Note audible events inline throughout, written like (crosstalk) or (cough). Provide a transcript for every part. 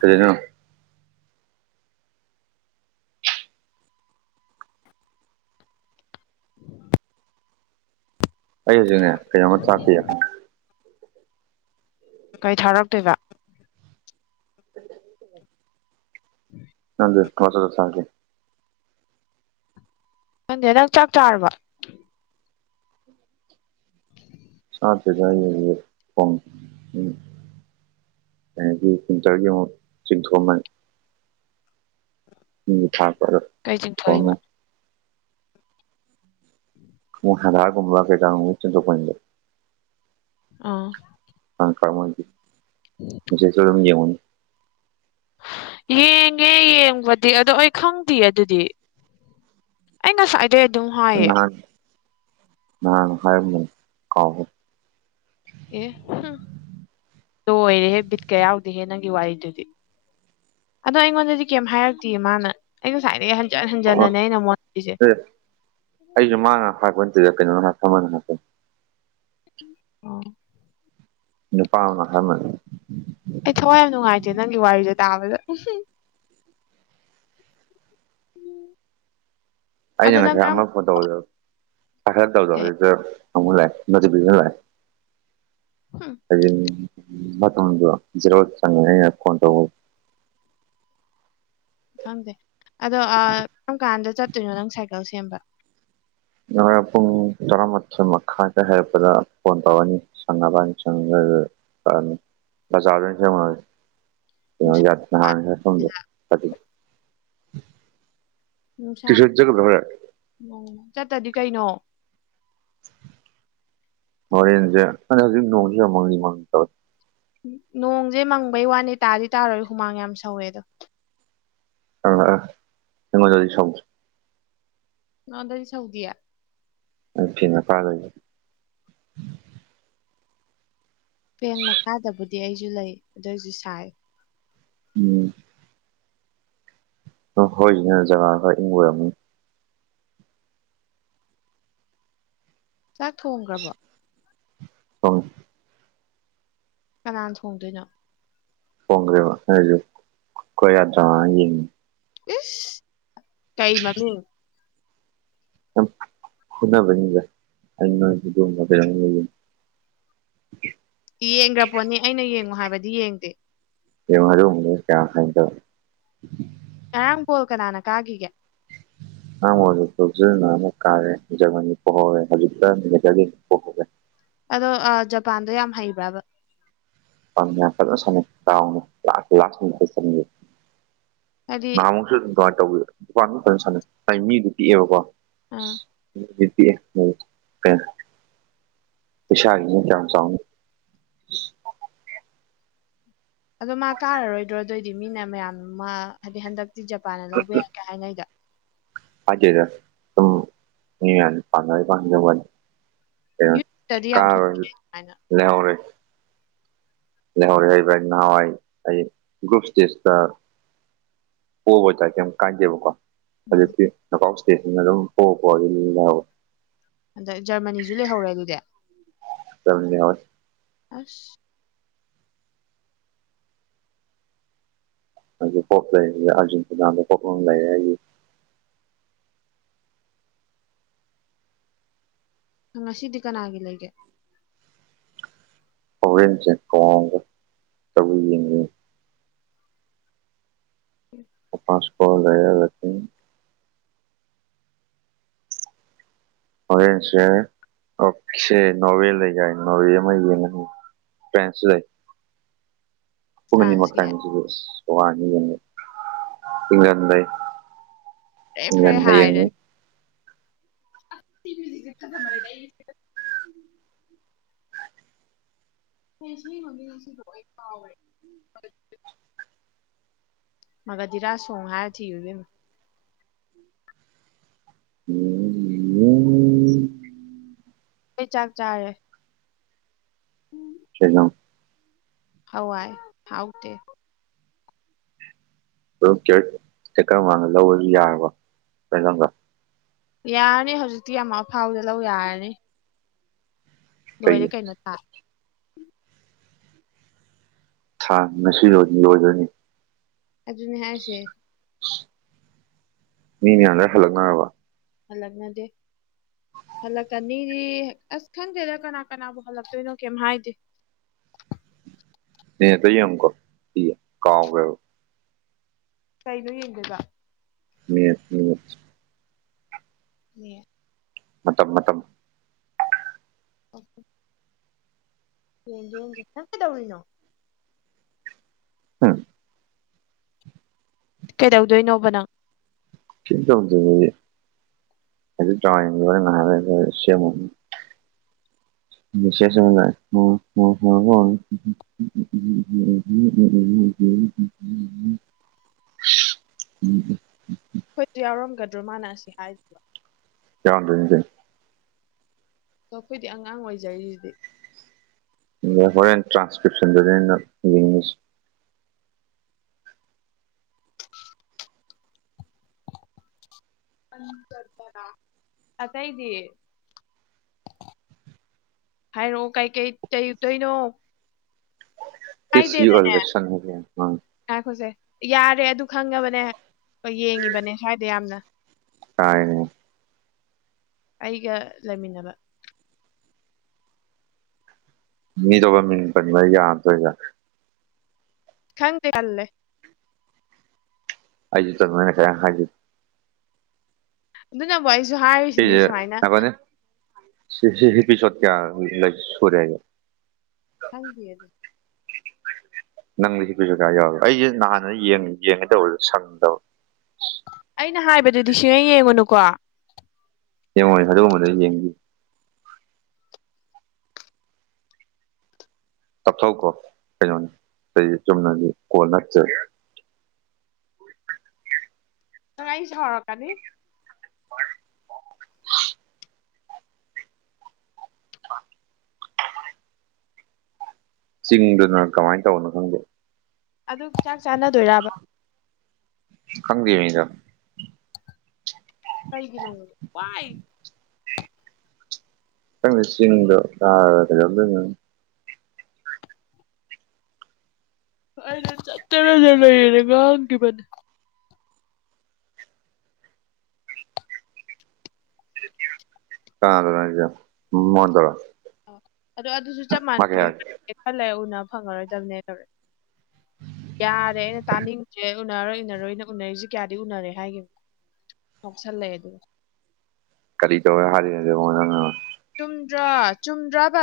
ꯀꯩꯗꯩꯅꯣ ꯑꯩ ꯍꯧꯖꯤꯛꯅꯦ ꯀꯩꯅꯣꯃ ꯆꯥꯛꯄꯤ ꯀꯩ ꯊꯥꯔꯛꯇꯣꯏꯕ (inaudible) (inaudible) ꯅꯪꯒꯤ ꯄꯥꯆꯞꯇꯥ ꯊꯥꫪꯛꯀ‌ꯦ ꯈꯪꯗꯦ ꯅꯪ ꯆꯥꯛ ꯆꯥꯔꯕꯣ ꯆꯥꯗꫪꯤꯗ ꯑꯩ ꯍꯧꯖꯤꯛ ꯊꯣꯡꯉꯤ (unintelligible) (unintelligible) ꯄꯤꯟꯇꫪꯒꯤ ꯑꯃꯨꯛ ꯆꯤꯡꯊꯣꯛꯑꯝꯕꯅꯤ ꯃꯤꯡ ꯊꯥꫪꯛꯄꯗꯣ ꯀꯩ ꯆꯤꯡꯊꯣꯛꯏꯕ (inaudible) ꯍꯗꯥꯔꯒꯨꯝꯕ ꯀꯩ ꯀꯥ ꯒꯨꯝꯕ ꯆꯤꯡꯊꯣꯛꯄꯅꯤꯗ ꯑꯣ (unintelligible) (inaudible) (unintelligible) ꯌꯦꯡꯉꯦ ꯌꯦꯡꯕꯗꯤ ꯑꯗꯣ ꯑꯩ ꯈꯪꯗꯦ ꯑꯗꯨꯗꯤ ꯑꯩ ꯉꯁꯥꯏ ꯑꯩ ꯑꯗꯨꯝ ꯍꯥꯏ ꯅꯪ ꯅꯍꯥꯟ ꯅꯍꯥꯟ ꯍꯥꯏꯔꯝꯕꯅꯦ ꯀꯥꯎ ꯑꯦ ꯍꯝ ꯂꯣꯏꯔꯦꯍꯦ ꯕꯤꯠꯀꯥ ꯌꯥꯎꯗꯦꯍꯦ ꯅꯪꯒꯤ ꯋꯥꯔꯤꯗꯨꯗꯤ ꯑꯗꯣ ꯑꯩꯉꯣꯟꯗꯗꯤ ꯀꯩꯝ ꯍꯥꯏꯔꯛꯇꯤꯌꯦ ꯃꯥꯅ ꯑꯩ ꯉꯁꯥꯏꯗꯒꯤ ꯍꯟꯖꯟ ꯑꯣ ꯍꯟꯖꯟꯅꯅꯦ ꯑꯩꯅ ꯃꯣꯠꯂꯤꯁꯦ ꯑꯦ ꯑꯩꯖꯨ ꯃꯥꯥꯅ ꯍꯥꯏꯔꯛꯄ ꯅꯠꯇ‌ꯦꯗ ꯀꯩꯅꯣꯅ (unintelligible) ꯑꫭ ꯅꯨꯄꯥꯥꯃꯥ ꯍꯥꯏꯔꯝꯕꯅꯤ ꯑꯩ ꯊꯋꯥꯏ ꯌꯥꯝ ꯅꯨꯡꯉꯥꯏꯇꯦ ꯅꯪꯒꯤ ꯋꯥꯔꯤꯖꯦ ꯇꯥꯕꯗ ꯑꯩꯅ ꯑꯗꯣ ꯅꯪ ꯉꯁꯥꯏ ꯀꯔꯝ ꯑꯃ ꯐꯣꯟ ꯇꯧꯕꯗꫭ ꯄꯥꯏꯈꯠ ꯇꯕꯗꯣ ꯀꯩ ꯍꯧꯖꯤꯛꯇ ꯑꯃꯨꯛꯀ ꯂꯥꯛꯑ‌ꯦ ꯅꫭꯇꯤꯐꯤꯁꯟ ꯂꯥꯛꯑ‌ꯦ ꯍꯨꯝ ꯃꯇꯝꯗꯣ ꯖꯦꯔꯣꯜ ꯆꯪꯉꯦ ꯑꯩꯅ ꯐꯣꯟ ꯇꯧꯕ ꯈꯪꯗꯦ ꯑꯗꯣ ꯑꯥ ꯀꯔꯝ ꯀꯥꯟꯗ ꯆꯠꯇꯣꯏꯅꯣ ꯅꯪ ꯁꯥꯏꯀꯜ ꯁꯦꯝꯕ ꯅꯪ ꯍꫭꫪ‌ꯦꯟ ꯄꯨꯡ ꯇꯔꯥꯃꯥꯊꯣꯏ ꯃꯈꯥꯏꯗ ꯍꯥꯏꯔꯛꯄꯗ ꯐꯣꯟ ꯇꯧꯔꯅꯤ ꯁꯪꯅꯕꯅꯤ ꯆꯪꯉꯒꯒ ꯑꯅꯤ ꯕꯖ꯭ꯔꯗ ꯑꫭꯅ ꯅꯨꯡꯁꯥ ꯁ‌ꯦꯝꯃꯨꫪꯖꯤ ꯅꯍꯥꯟ ꯂ‌ꯦꯛꯐꯝꯗꯤ ꯎꯝ ꯁꯥꯕ ꯎꯝ ꯆꯠꯇꯗꯤ ꯀꯩꯅꯣ ꯍ‌ꯣꯔ‌ꯦꯟꯁ‌ꯦ ꯈꯪꯗ‌ꯦ ꯍꯧꯖꯤꯛꯁ‌ꯦ ꯅꯣꯡꯁꯤ ꯃꯪꯂꯤ ꯃꯪꯂꯤ ꯇꯩꯋ‌ꯦ ꯅꯣꯡꯁꯦ ꯃꯪꯕꯩ ꯋꯥꯅꯤ ꯇꯥꯗꯤ ꯇꯥꯔꯣꯏ ꯍꯨꯃꯥꯡ ꯌꯥꯝ ꯁꯧꯋꯦ ꯑꯗꯣ ꯑ ꯑ ꯑꯩꯉ‌ꯣꯟꯗꯗꯤ ꯁꯧꯗ‌ꯦ ꯅꯉ‌ꯣꯟꯗꯗꯤ ꯁꯧꯗꯤꯌꯥ ꯑꯥ ꯐ‌ꯦꯟ ꯃꯈꯥ ꯂꯩꯕꯩ ꯐꯦꯟ ꯃꯈꯥꯗꯕꯨꯗꯤ ꯑꯩꯁꯨ ꯂꯩ ꯑꯗꯨ ꯑꯣꯏꯁꯨ ꯁꯥꯏ ꯎꯝ ꯑꯣ ꯈ‌ꯣꯏꯒꯤꯅ ꯖꯒꯥ ꯈꯔ ꯏꯪꯕ ꯑꯣꯏꯔꯝꯅꯤ ꯆꯥꯛ ꯊꯣꯡꯈ꯭ꯔꯕꯣ ꯊ‌ꯣꯡꯉ‌‌ꯦ ꯀꯅꯥꯅ ꯊꯣꯡꯗꯣꯏꯅꯣ ꯊ‌ꯣꯡꯒ꯭ꯔ‌ꯦꯕ ꯑꯦꯁ ꯀꯩ ꯃꯃꯤꯡ ꯁꯨꯝ ꯐꯨꯅꯕꯩꯅꯤꯗ ꯑꯩ ꯅ‌ꯣꯏ ꯑꯗꯨꯝꯕ ꯀꯩꯅ‌ꯣ ꯌ‌ꯦꯡꯗ‌ꯦ ꯌꯦꯡꯈ꯭ꯔꯥ ꯄꯣꯠꯅꯤ ꯑꯩꯅ ꯌꯦꯡꯉꯨ ꯍꯥꯏꯕꯗꯤ ꯌꯦꯡꯗꯦ (unintelligible) ꯉꯔꯥꯡ ꯕ‌ꯣꯜ ꯀꯅꯥꯅ ꯀꯥꯒꯤꯒ‌ꯦ (unintelligible) ꯑꯗꯣ ꯑꯥ ꯖꯄꯥꯟꯗꯣ ꯌꯥꯝ ꯍꯩꯕ꯭ꯔꯥꯕ (unintelligible) ꯍꯥꯏꯗꯤ ꯅꯍꯥꯃꯨꯛꯁꯨ ꯑꯗꯨꯝ ꯀꯃꯥꯏꯅ ꯇꯧꯕꯤꯔ ꯗꯨꯄꯥꯥꯟ ꯐ ꯁꯥꯟꯅꯩ ꯍꯥꯏ ꯃꯤꯗꯨ ꯄꯤꯛꯦꯕꯀꯣ ꯑꯥ (unintelligible) ꯀꯌꯥꯝ ꯆꯥꯎꯅꯤ ꯑꯗꯣ ꯃꯥ ꯀꯥꯔꯔꯣꯏꯗ꯭ꯔꯣ ꯑꯗꯨ ꯑꯣꯏꯗꯤ ꯃꯤꯅ ꯃꯌꯥꯝ ꯃꯥ ꯍꯥꯏꯗꯤ ꯍꯟꯗꯛꯇꯤ ꯖꯄꯥꯟꯅ ꯂꯧꯕ ꯌꯥꯏ ꯀꯦ ꯍꯥꯏꯅꯩꯗ ꯍꯥꯏꯖꯦꯗ ꯁꯨꯝ ꯃꯤ ꯃꯌꯥꯝꯅ ꯄꯥꯝꯅꯕꯩ ꯍꯥꯏꯖ ꯋꯥꯅꯤ ꯀꯩꯅ‌ꯣ ꯌꯨꯇꯗꯤ ꯌꯥꯝ ꯊꯣꯛ ꯀꯔꯔ‌ꯣꯏ ꯑꯗꯨꯃꯥꯏꯅ ꯂꯩꯍꯧꯔ‌ꯦ ꯂꯩꯍꯧꯔꯦ ꯍꯩ ꯚ ꯅꯍꯥꯟꯋꯥꯏ ꯑꯩ ꯒ꯭ꯔꯨꯞ ꯏꯁꯇꯦꯖꯇ ꯄꯕ ꯆ ꯀꯦ ꯌꯥꯝ ꯀꯥꯟꯗꯦꯕꯀꯣ ꯎꯝ ꯑꯗꯨꯀꯥꯎ ꯏꯁꯇꯦꯁꯤꯅ ꯑꯗꯨꯝ ꯄꯣ ꯑꯗꯨ ꯑꯟꯗ ꯖꯔꯃꯅꯤꯁꯨ ꯂꯩꯍꯧꯔꯦ ꯑꯗꯨꯗꯤ ꯂꯩꯍꯧꯔ‌ꯦ ꯑꯁ (unintelligible) ꯉꯁꯤꯗꯤ ꯀꯅꯥꯒꯤ ꯑꯩꯒ‌ꯦ (unintelligible) (unintelligible) (unintelligible) ꯍꯣꯔꯦꯟꯁꯦ ꯑꯣꯀꯦ ꯅꯣꯔꯋꯦ ꯑꯃ ꯂꯩꯗꯥꯢꯅꯦ ꯅꯣꯔꯋꯦ ꯌꯦꯡꯉꯅꯤ (unintelligible) (unintelligible) (unintelligible) (unintelligible) ꯊ ꯂꯩꯏ (unintelligible) (unintelligible) (unintelligible) ꯁꯥꯏꯟꯁꯀꯤ (unintelligible) ꯐ꯭ꯔꯦ ꯐ꯭ꯔꯦ ꯍꯥꯏꯔꯅꯤ ꯑ ꯃꯖꯤꯁꯦ ꯈꯠꯃ ꯑꯣꯏꯔꯦꯅꯦ (unintelligible) (unintelligible) (unintelligible) ꯀꯩꯅꯣ ꯁꯤꯒꯤ ꯃꯃꯤꯡꯁꯤꯡꯕꯨ ꯑꯩ ꯀꯥꯎꯔꯦ ꯃꯥꯒ ꯗꯤꯔꯥ ꯁꯣꯡ ꯍꯥꯏꯔ ꯊꯤꯌꯨꯅꯦ ꯎꯝ ꯑꯩꯩ ꯆꯥꯛ ꯆꯥꯔꯦ ꯀꯩꯅꯣ ꯍꯋꯥꯏ ꯍꯥꯎꯇꯦ ꯑꯗꯨꯝ (unintelligible) (unintelligible) (unintelligible) ꯂꯧꯔꯁꯨ ꯌꯥꯔꯕꯣ ꯌꯥꯔꯅꯤ ꯍꯧꯖꯤꯛꯇꯤ ꯌꯥꯝ ꯑꯐꯥꯎꯗ ꯂꯧ ꯌꯥꯔꯅꯤ ꯂꯣꯏꯔꯦ ꯀꯩꯒꯤ ꯀꯩꯅꯣ ꯊꯥ ꯊꯥ ꯉꯁꯤ ꯂꯣꯏ ꯂꯣꯢꯒ꯭ꯔꯥꯅꯤ ꯑꯗꯨꯅꯦ ꯍꯥꯏꯁꯦ ꯃꯤ ꯃꯌꯥꯝ ꯂꯣꯢ ꯍꯜꯂꯛꯅꯔꯕꯣ ꯍꯥꯜꯂꯛꯅꯗꯦ ꯍꯜꯂꯛꯀꯅꯤꯗꯤ ꯑꯁ ꯈꯪꯗꯦꯗ ꯀꯅꯥ ꯀꯅꯥꯕꯨ ꯍꯜꯂꯛꯇꯣꯏꯅꯣ ꯀꯩꯝ ꯍꯥꯏꯗꯦ (unintelligible) (unintelligible) ꯀꯥꯎꯒ꯭ꯔꯦꯕ ꯀꯩꯗ ꯌꯦꯡꯗꯨꯢꯕ ꯃꯤꯠ (unintelligible) (unintelligible) ꯅꯦꯠ ꯃꯇꯝ ꯃꯇꯝ ꯑꯣꯀꯦ ꯌꯦꯡꯒꯦ ꯌꯦꯡꯒꯦ ꯅꯪ ꯀꯩꯗꯧꯔꯤꯅꯣ ꯑꯝ ꯀꯩꯗꯧꯗꯣꯏꯅꯣꯕ ꯅꯪ (unintelligible) (unintelligible) (unintelligible) (unintelligible) ꯁꯦꯁꯦꯁ ꯑꯃ ꯂꯥꯛꯑꯦ (unintelligible) (unintelligible) (unintelligible) ꯎ (unintelligible) (unintelligible) (unintelligible) (inaudible) (inaudible) ꯎꯝ (inaudible) ꯑꯩꯈꯣꯏꯁꯨ ꯌꯥꯎꯔꯝꯒꯗ꯭ꯔꯣ ꯃꯥꯅ ꯑꯁꯤ ꯍꯥꯏꯔꯤꯕ ꯌꯥꯎꯔꯝꯗꯨꯢꯅꯤ ꯀꯩꯅꯣ ꯑꯣ ꯑꯩꯈꯣꯏꯗꯤ ꯑꯉꯥꯡ ꯑꯣꯏꯖꯔꯤꯁꯤꯗꯤ ꯍꯣꯔꯦꯟ ꯇ꯭ꯔꯥꯟꯁꯀ꯭ꯔꯤꯞꯁꯟꯗꯅꯦ (unintelligible) ꯑꯇꯩꯗꯤ ꯍꯥꯏꯔꯛꯑꯣ ꯀꯩ ꯀꯩ ꯆꯩꯩꯇꯣꯏꯅꯣ ꯇꯁ ꯌꯨꯒꯜꯗꯁ (unintelligible) (unintelligible) (unintelligible) (unintelligible) ꯌꯥꯔꯦ ꯑꯗꯨ ꯈꯪꯉꯕꯅꯦ ꯑꯩ ꯍꯣꯢ ꯌꯦꯡꯢꯕꯅꯦ ꯁꯨꯋꯥꯢꯗ ꯌꯥꯝ ꯇꯥꯢꯌꯦꯅꯦ ꯑꯩꯒ ꯂꯩꯃꯤꯟꯅꯕ ꯃꯤꯗꯣ ꯃꯤꯡ ꯄꯟꯕ ꯌꯥꯗꯣꯏꯔ ꯈꯪꯗꯦ ꯄꯥꯜꯂꯦ ꯑꯥꯏꯖꯤꯠꯇ ꯃꯣꯏꯅꯦ ꯀꯌꯥꯝ ꯍꯥꯏꯗ꯭ꯔꯤ ꯑꯗꯨꯅꯕꯨ ꯑꯩꯁꯨ ꯍꯥꯏꯔꯤꯁꯤꯅꯤ ꯁꯤꯁꯦ ꯁꯨꯃꯥꯏꯅ ꯉꯥꯏꯈꯣꯅꯦ ꯁꯤ ꯁꯤ ꯏꯄꯤꯁꯣꯠ ꯀꯌꯥ ꯂ ꯁꯨꯔꯦꯒꯦ ꯈꯪꯗꯤꯌꯦ ꯑꯗꯨ ꯅꯪꯂꯤ ꯁꯤ ꯀꯩꯁꯨ ꯀꯥꯌꯥ ꯌꯥꯎꯔ ꯑꯩꯁꯦ ꯅꯍꯥꯟꯅ ꯌꯦꯡ ꯌꯦꯡꯉꯦꯗꯧꯔꯁꯨ ꯁꯪꯗꯕ ꯑꯩꯅ ꯍꯥꯏꯕꯗꯨꯗꯤ ꯁꯤꯌꯦꯡ ꯌꯦꯡꯉꯨꯅꯨꯀꯣ ꯌꯦꯡꯉꯣꯏ ꯑꯗꯨꯒꯨꯝꯕꯗꯨ ꯌꯦꯡꯕꯤꯌꯨ ꯇꯞꯊꯧꯀꯣ ꯀꯩꯅꯣꯅꯤ ꯑꯩ ꯆꯨꯝꯅꯒꯤ ꯀꯣꯜ ꯅꯠꯇꯦ ꯅꯪ ꯑꯩ ꯁꯥꯎꯔꯛꯀꯥꯅꯤ ꯆꯤꯡꯗꯨꯅ ꯀꯃꯥꯏꯟ ꯇꯧꯕꯅꯣ ꯈꯪꯗꯦ ꯑꯗꯨ ꯆꯥꯛ ꯆꯥꯟꯅꯗꯣꯏꯔꯥꯕ ꯈꯪꯗꯦ ꯃꯤꯗ ꯀꯩ ꯀꯤꯂꯣꯅꯣ ꯄꯥꯏ ꯈꯪꯗꯦ ꯆꯪꯡꯗꯣ ꯀꯥꯔꯒ ꯀꯩꯗꯧꯗꯨꯏꯅꯣ ꯑꯩꯅ ꯆꯠꯇꯔꯗꯤ ꯂꯩꯔꯅꯦ ꯉꯥꯡꯈꯤꯕꯅꯦ ꯀꯅꯥꯗꯅꯣ ꯍꯥꯏꯖꯦ ꯑ ꯑꯗꯨꯗꯣ ꯑꯗꯨꯁꯨ ꯆꯞ ꯃꯥ ꯃꯥꯟꯅꯩ ꯀꯩ ꯑꯗꯨꯝ ꯍꯥꯏꯔꯛꯀꯦ ꯈꯔ ꯂꯩ ꯎꯅꯕ ꯐꯪꯉꯔꯣꯏꯗꯕꯅꯦ ꯇꯧꯔꯦ ꯌꯥꯔꯦ ꯑꯩꯅ ꯇꯥꯅꯤꯡ ꯗ꯭ꯔꯦ ꯎꯅꯔꯔꯣꯏ ꯎꯅꯔꯣꯏꯅ ꯎꯅꯔꯤꯁꯦ ꯀꯌꯥꯗꯤ ꯎꯅꯔꯦ ꯍꯥꯏꯒꯤꯕꯅꯦ ꯉꯥꯎꯁꯜꯂꯛꯑꯦ ꯑꯗꯨꯒ ꯀꯔꯤ ꯇꯧꯕꯩ ꯍꯥꯏꯔꯤꯅꯣ (unintelligible) ꯃꯥꯉꯣꯟ ꯅꯪꯅ ꯆꯨꯝꯗ꯭ꯔꯥ ꯆꯨꯝꯗ꯭ꯔꯕ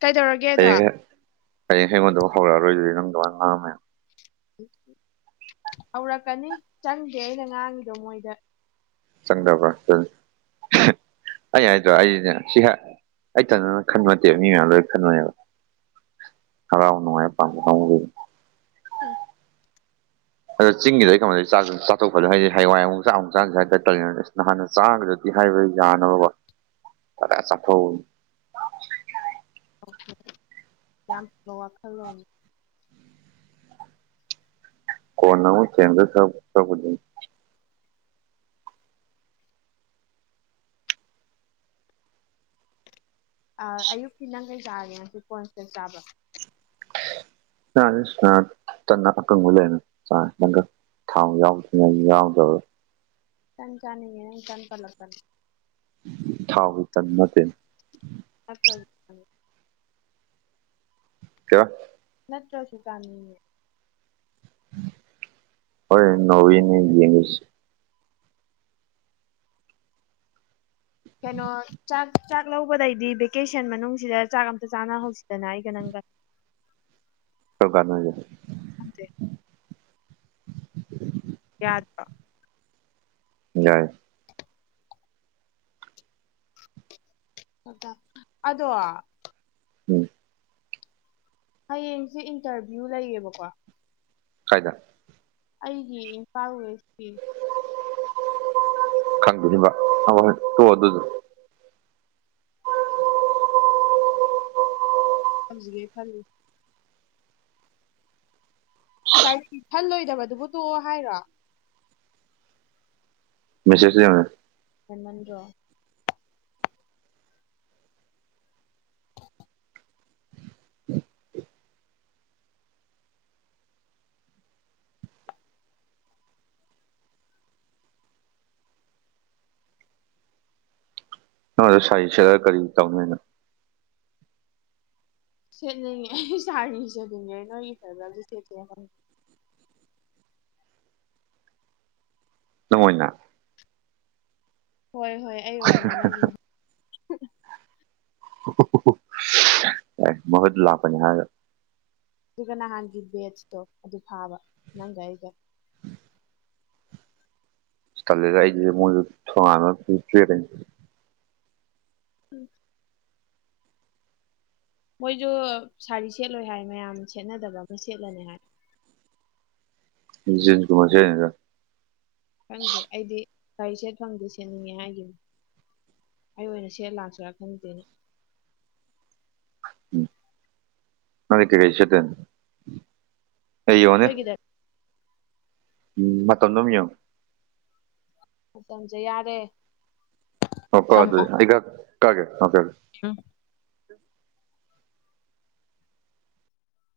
ꯀꯩꯗꯧꯔ ꯍꯌꯦꯡꯍꯦ ꯍꯌꯦꯡꯍꯦ ꯑꯩꯉꯣꯟꯗ ꯑꯃꯨꯛ ꯍꯧꯔꯛ ꯑꯔꯣꯏꯗꯣꯏꯗꯤ ꯅꯪ ꯗꯨꯃꯥꯏ ꯉꯥꯡꯕ ꯃꯌꯥꯝ ꯍꯧꯔꯛꯀꯅꯤ ꯆꯪꯗꯦ ꯑꯩꯅ ꯉꯥꯡꯉꯤꯗꯣ ꯃꯣꯏꯗ ꯆꯪꯗꯕ꯭ꯔꯥ (unintelligible) ꯑꯩ ꯍꯥꯏꯗꯔ ꯑꯩꯅꯦ ꯁꯤꯍꯦꯛ ꯑꯩꯊꯟꯅ ꯈꯟꯕ ꯅꯠꯇꯦꯕ ꯃꯤ ꯃꯌꯥꯝ ꯂꯣꯏ ꯈꯟꯕꯅꯦꯕ ꯍꯔꯥꯎ ꯅꯨꯡꯉꯥꯏꯕ ꯄꯥꯝꯕ (unintelligible) ꯎꯝ ꯑꯗ ꯆꯤꯡꯒꯤꯗꯩ ꯑꯩꯅ ꯈꯟꯕꯗ ꯆꯥꯛꯇꯣ ꯆꯥꯊꯣꯛꯄ ꯍꯥꯏꯗꯤ ꯍꯦꯡꯋꯥꯏ ꯆꯥꯛ ꯑꯃꯨꯛ ꯆꯥꯛ ꯑꯃꯨꯛ ꯆꯥꯅꯁꯦ ꯍꯥꯏꯇ ꯇꯜꯂꯤꯅ ꯑꯁ ꯅꯍꯥꯟꯅ ꯆꯥꯈ꯭ꯔꯗꯤ ꯍꯥꯏꯕ ꯌꯥꯅꯕꯀꯣ (unintelligible) (inaudible) ꯌꯥꯝ ꯐꯕ ꯋꯥꯈꯜꯂꯣꯟꯅꯤ ꯀꯣꯟꯅ ꯑꯃꯨꯛ ꯊꯦꯝꯗꯧ ꯁꯔꯨꯛ ꯁꯔꯨꯛꯄꯨꯗꯤ ꯑ ꯑꯌꯨꯛꯀꯤ ꯅꯪ ꯀꯩꯥ ꯆꯥꯔꯒꯦ ꯉꯁꯤ ꯀꯣꯟ (unintelligible) ꯆꯥꯕ꯭ꯔ (unintelligible) ꯇꯟ ꯑꯀꯪꯕ ꯂꯩꯅ ꯆꯥꯔꯦ ꯇꯟꯒꯪ ꯊꯥꯎ ꯌꯥꯎ (unintelligible) ꯌꯥꯎꯗꯕ ꯇꯟ ꯆꯥꯅꯤꯡꯉꯦ ꯅꯪ ꯇꯟ ꯄꯜꯂꯛꯇꯅ ꯊꯥꯎꯒꯤ ꯇꯟ ꯅꯠꯇꯦꯟ ꯅꯠꯇ꯭ꯔꯁꯨ (unintelligible) ꯀꯩꯋ ꯅꯠꯇ꯭ꯔꯁꯨ ꯆꯥꯅꯤꯡꯉꯦ ꯍꯣꯔꯦꯟ ꯅꯣꯔꯋꯦꯅꯦ ꯌꯦꯡꯗꯣꯏꯁꯦ ꯀꯩꯅꯣ ꯆꯥꯛ ꯆꯥꯛ ꯂꯧꯕꯗꯩꯗꯤ ꯚꯦꯀꯦꯁꯟ ꯃꯅꯨꯡꯁꯤꯗ ꯆꯥꯛ ꯑꯝꯇ ꯆꯥꯅꯍꯧꯁꯤꯗꯅ ꯑꯩꯒ ꯅꯪꯒ ꯀꯝ ꯀꯥꯟꯗꯅꯣ ꯍꯥꯏꯁꯦ (unintelligible) ꯌꯥꯗ꯭ꯔꯣ ꯌꯥꯏ ꯑꯗꯣ ꯎꯝ ꯍꯌꯦꯡꯁꯦ ꯏꯟꯇꯔꯚꯤꯌꯨ ꯂꯩꯌꯦꯕꯀꯣ ꯀꯥꯏꯗ ꯑꯩꯒꯤ ꯏꯝꯐꯥꯜ ꯋꯦꯁꯀꯤ ꯈꯟꯗꯒꯨꯝꯕ ꯑꯍꯣꯏ ꯍꯣꯏ ꯇꯣꯛꯑꯣ ꯑꯗꯨꯖꯨ ꯍꯧꯖꯤꯒꯦ ꯈꯜꯂꯤ ꯀꯥꯏ ꯈꯜꯂꯣꯏꯗꯕꯗꯨꯕꯨ ꯇꯣꯛꯑꯣ ꯍꯥꯏꯔꯣ ꯃꯦꯁꯦꯁꯇ ꯌꯦꯡꯉ ꯍꯦꯟꯃꯟꯗ꯭ꯔꯣ ꯅꯪ ꯑꯗꯣ ꯁꯥꯔꯤ ꯁꯦꯠꯂ ꯀꯔꯤ ꯇꯧꯅꯤ ꯍꯥꯢꯅꯣ ꯁꯦꯠꯅꯤꯡꯉꯦ ꯑꯩ ꯁꯥꯔꯤ ꯁꯦꯠꯅꯤꯉꯦ ꯅꯣꯏꯒꯤ ꯐꯦꯔꯋꯦꯜꯗ ꯁꯦꯠꯁꯤꯔ ꯈꯪꯗꯦ ꯅꯪ ꯑꯣꯏꯅ ꯍꯣꯏ ꯍꯣꯏ ꯑꯩ ꯑꯣꯏꯅ ꯅꯪꯒꯤ ꯍꯨꯍꯨꯍꯨꯍꯨ ꯌꯥꯏ ꯃꯍꯨꯠ ꯂꯥꯛꯄꯅꯤ ꯍꯥꯏꯔꯒ ꯑꯗꯨꯒ ꯅꯍꯥꯟꯒꯤ ꯕꯦꯖꯇꯣ ꯑꯗꯨ ꯐꯥꯕ ꯅꯪꯒ ꯑꯩꯒ ꯑꯁ ꯇꯜꯂꯤꯗ ꯑꯩꯗꯤ ꯃꯣꯏꯖꯨ ꯊꯣꯡꯍꯥꯡꯉꯒ ꯂꯦꯞ ꯂꯩ ꯎꯝ ꯃꯣꯏꯖꯨ ꯁꯥꯔꯤ ꯁꯦꯠꯂꯣꯏ ꯍꯥꯏ ꯃꯌꯥꯝ ꯁꯦꯠꯅꯗꯕ꯭ꯔ ꯈꯣꯢ ꯁꯦꯠꯂꯅꯤ ꯍꯥꯏ ꯖꯤꯟ ꯒꯨꯝꯕ ꯁꯦꯠꯅꯤꯗ ꯈꯪꯗꯦ ꯑꯩꯗꯤ ꯒꯥꯔꯤ ꯁꯦꯠ ꯐꯪꯗꯦ ꯁꯦꯠꯅꯤꯡꯉꯦ ꯍꯥꯏꯒꯤꯅꯤ ꯑꯩ ꯑꯣꯏꯅ ꯁꯦꯠ ꯂꯥꯛꯁꯤꯔꯥ ꯈꯪꯗꯦꯅꯦ ꯎꯝ ꯅꯣꯢ ꯀꯩ ꯀꯩ ꯁꯦꯠꯇꯨꯢꯅꯣ ꯑꯩꯋꯣꯅꯦ ꯑꯩꯈꯣꯏꯒꯤꯗ ꯎꯝ ꯃꯇꯝꯗꯨꯝ ꯌꯦꯡꯉꯨ ꯃꯇꯝꯖꯦ ꯌꯥꯔꯦ ꯃꯄꯥꯖꯦ ꯑꯩꯒ ꯀꯥꯒꯦ ꯑꯗ꯭ꯔ ꯏ ꯎꯝ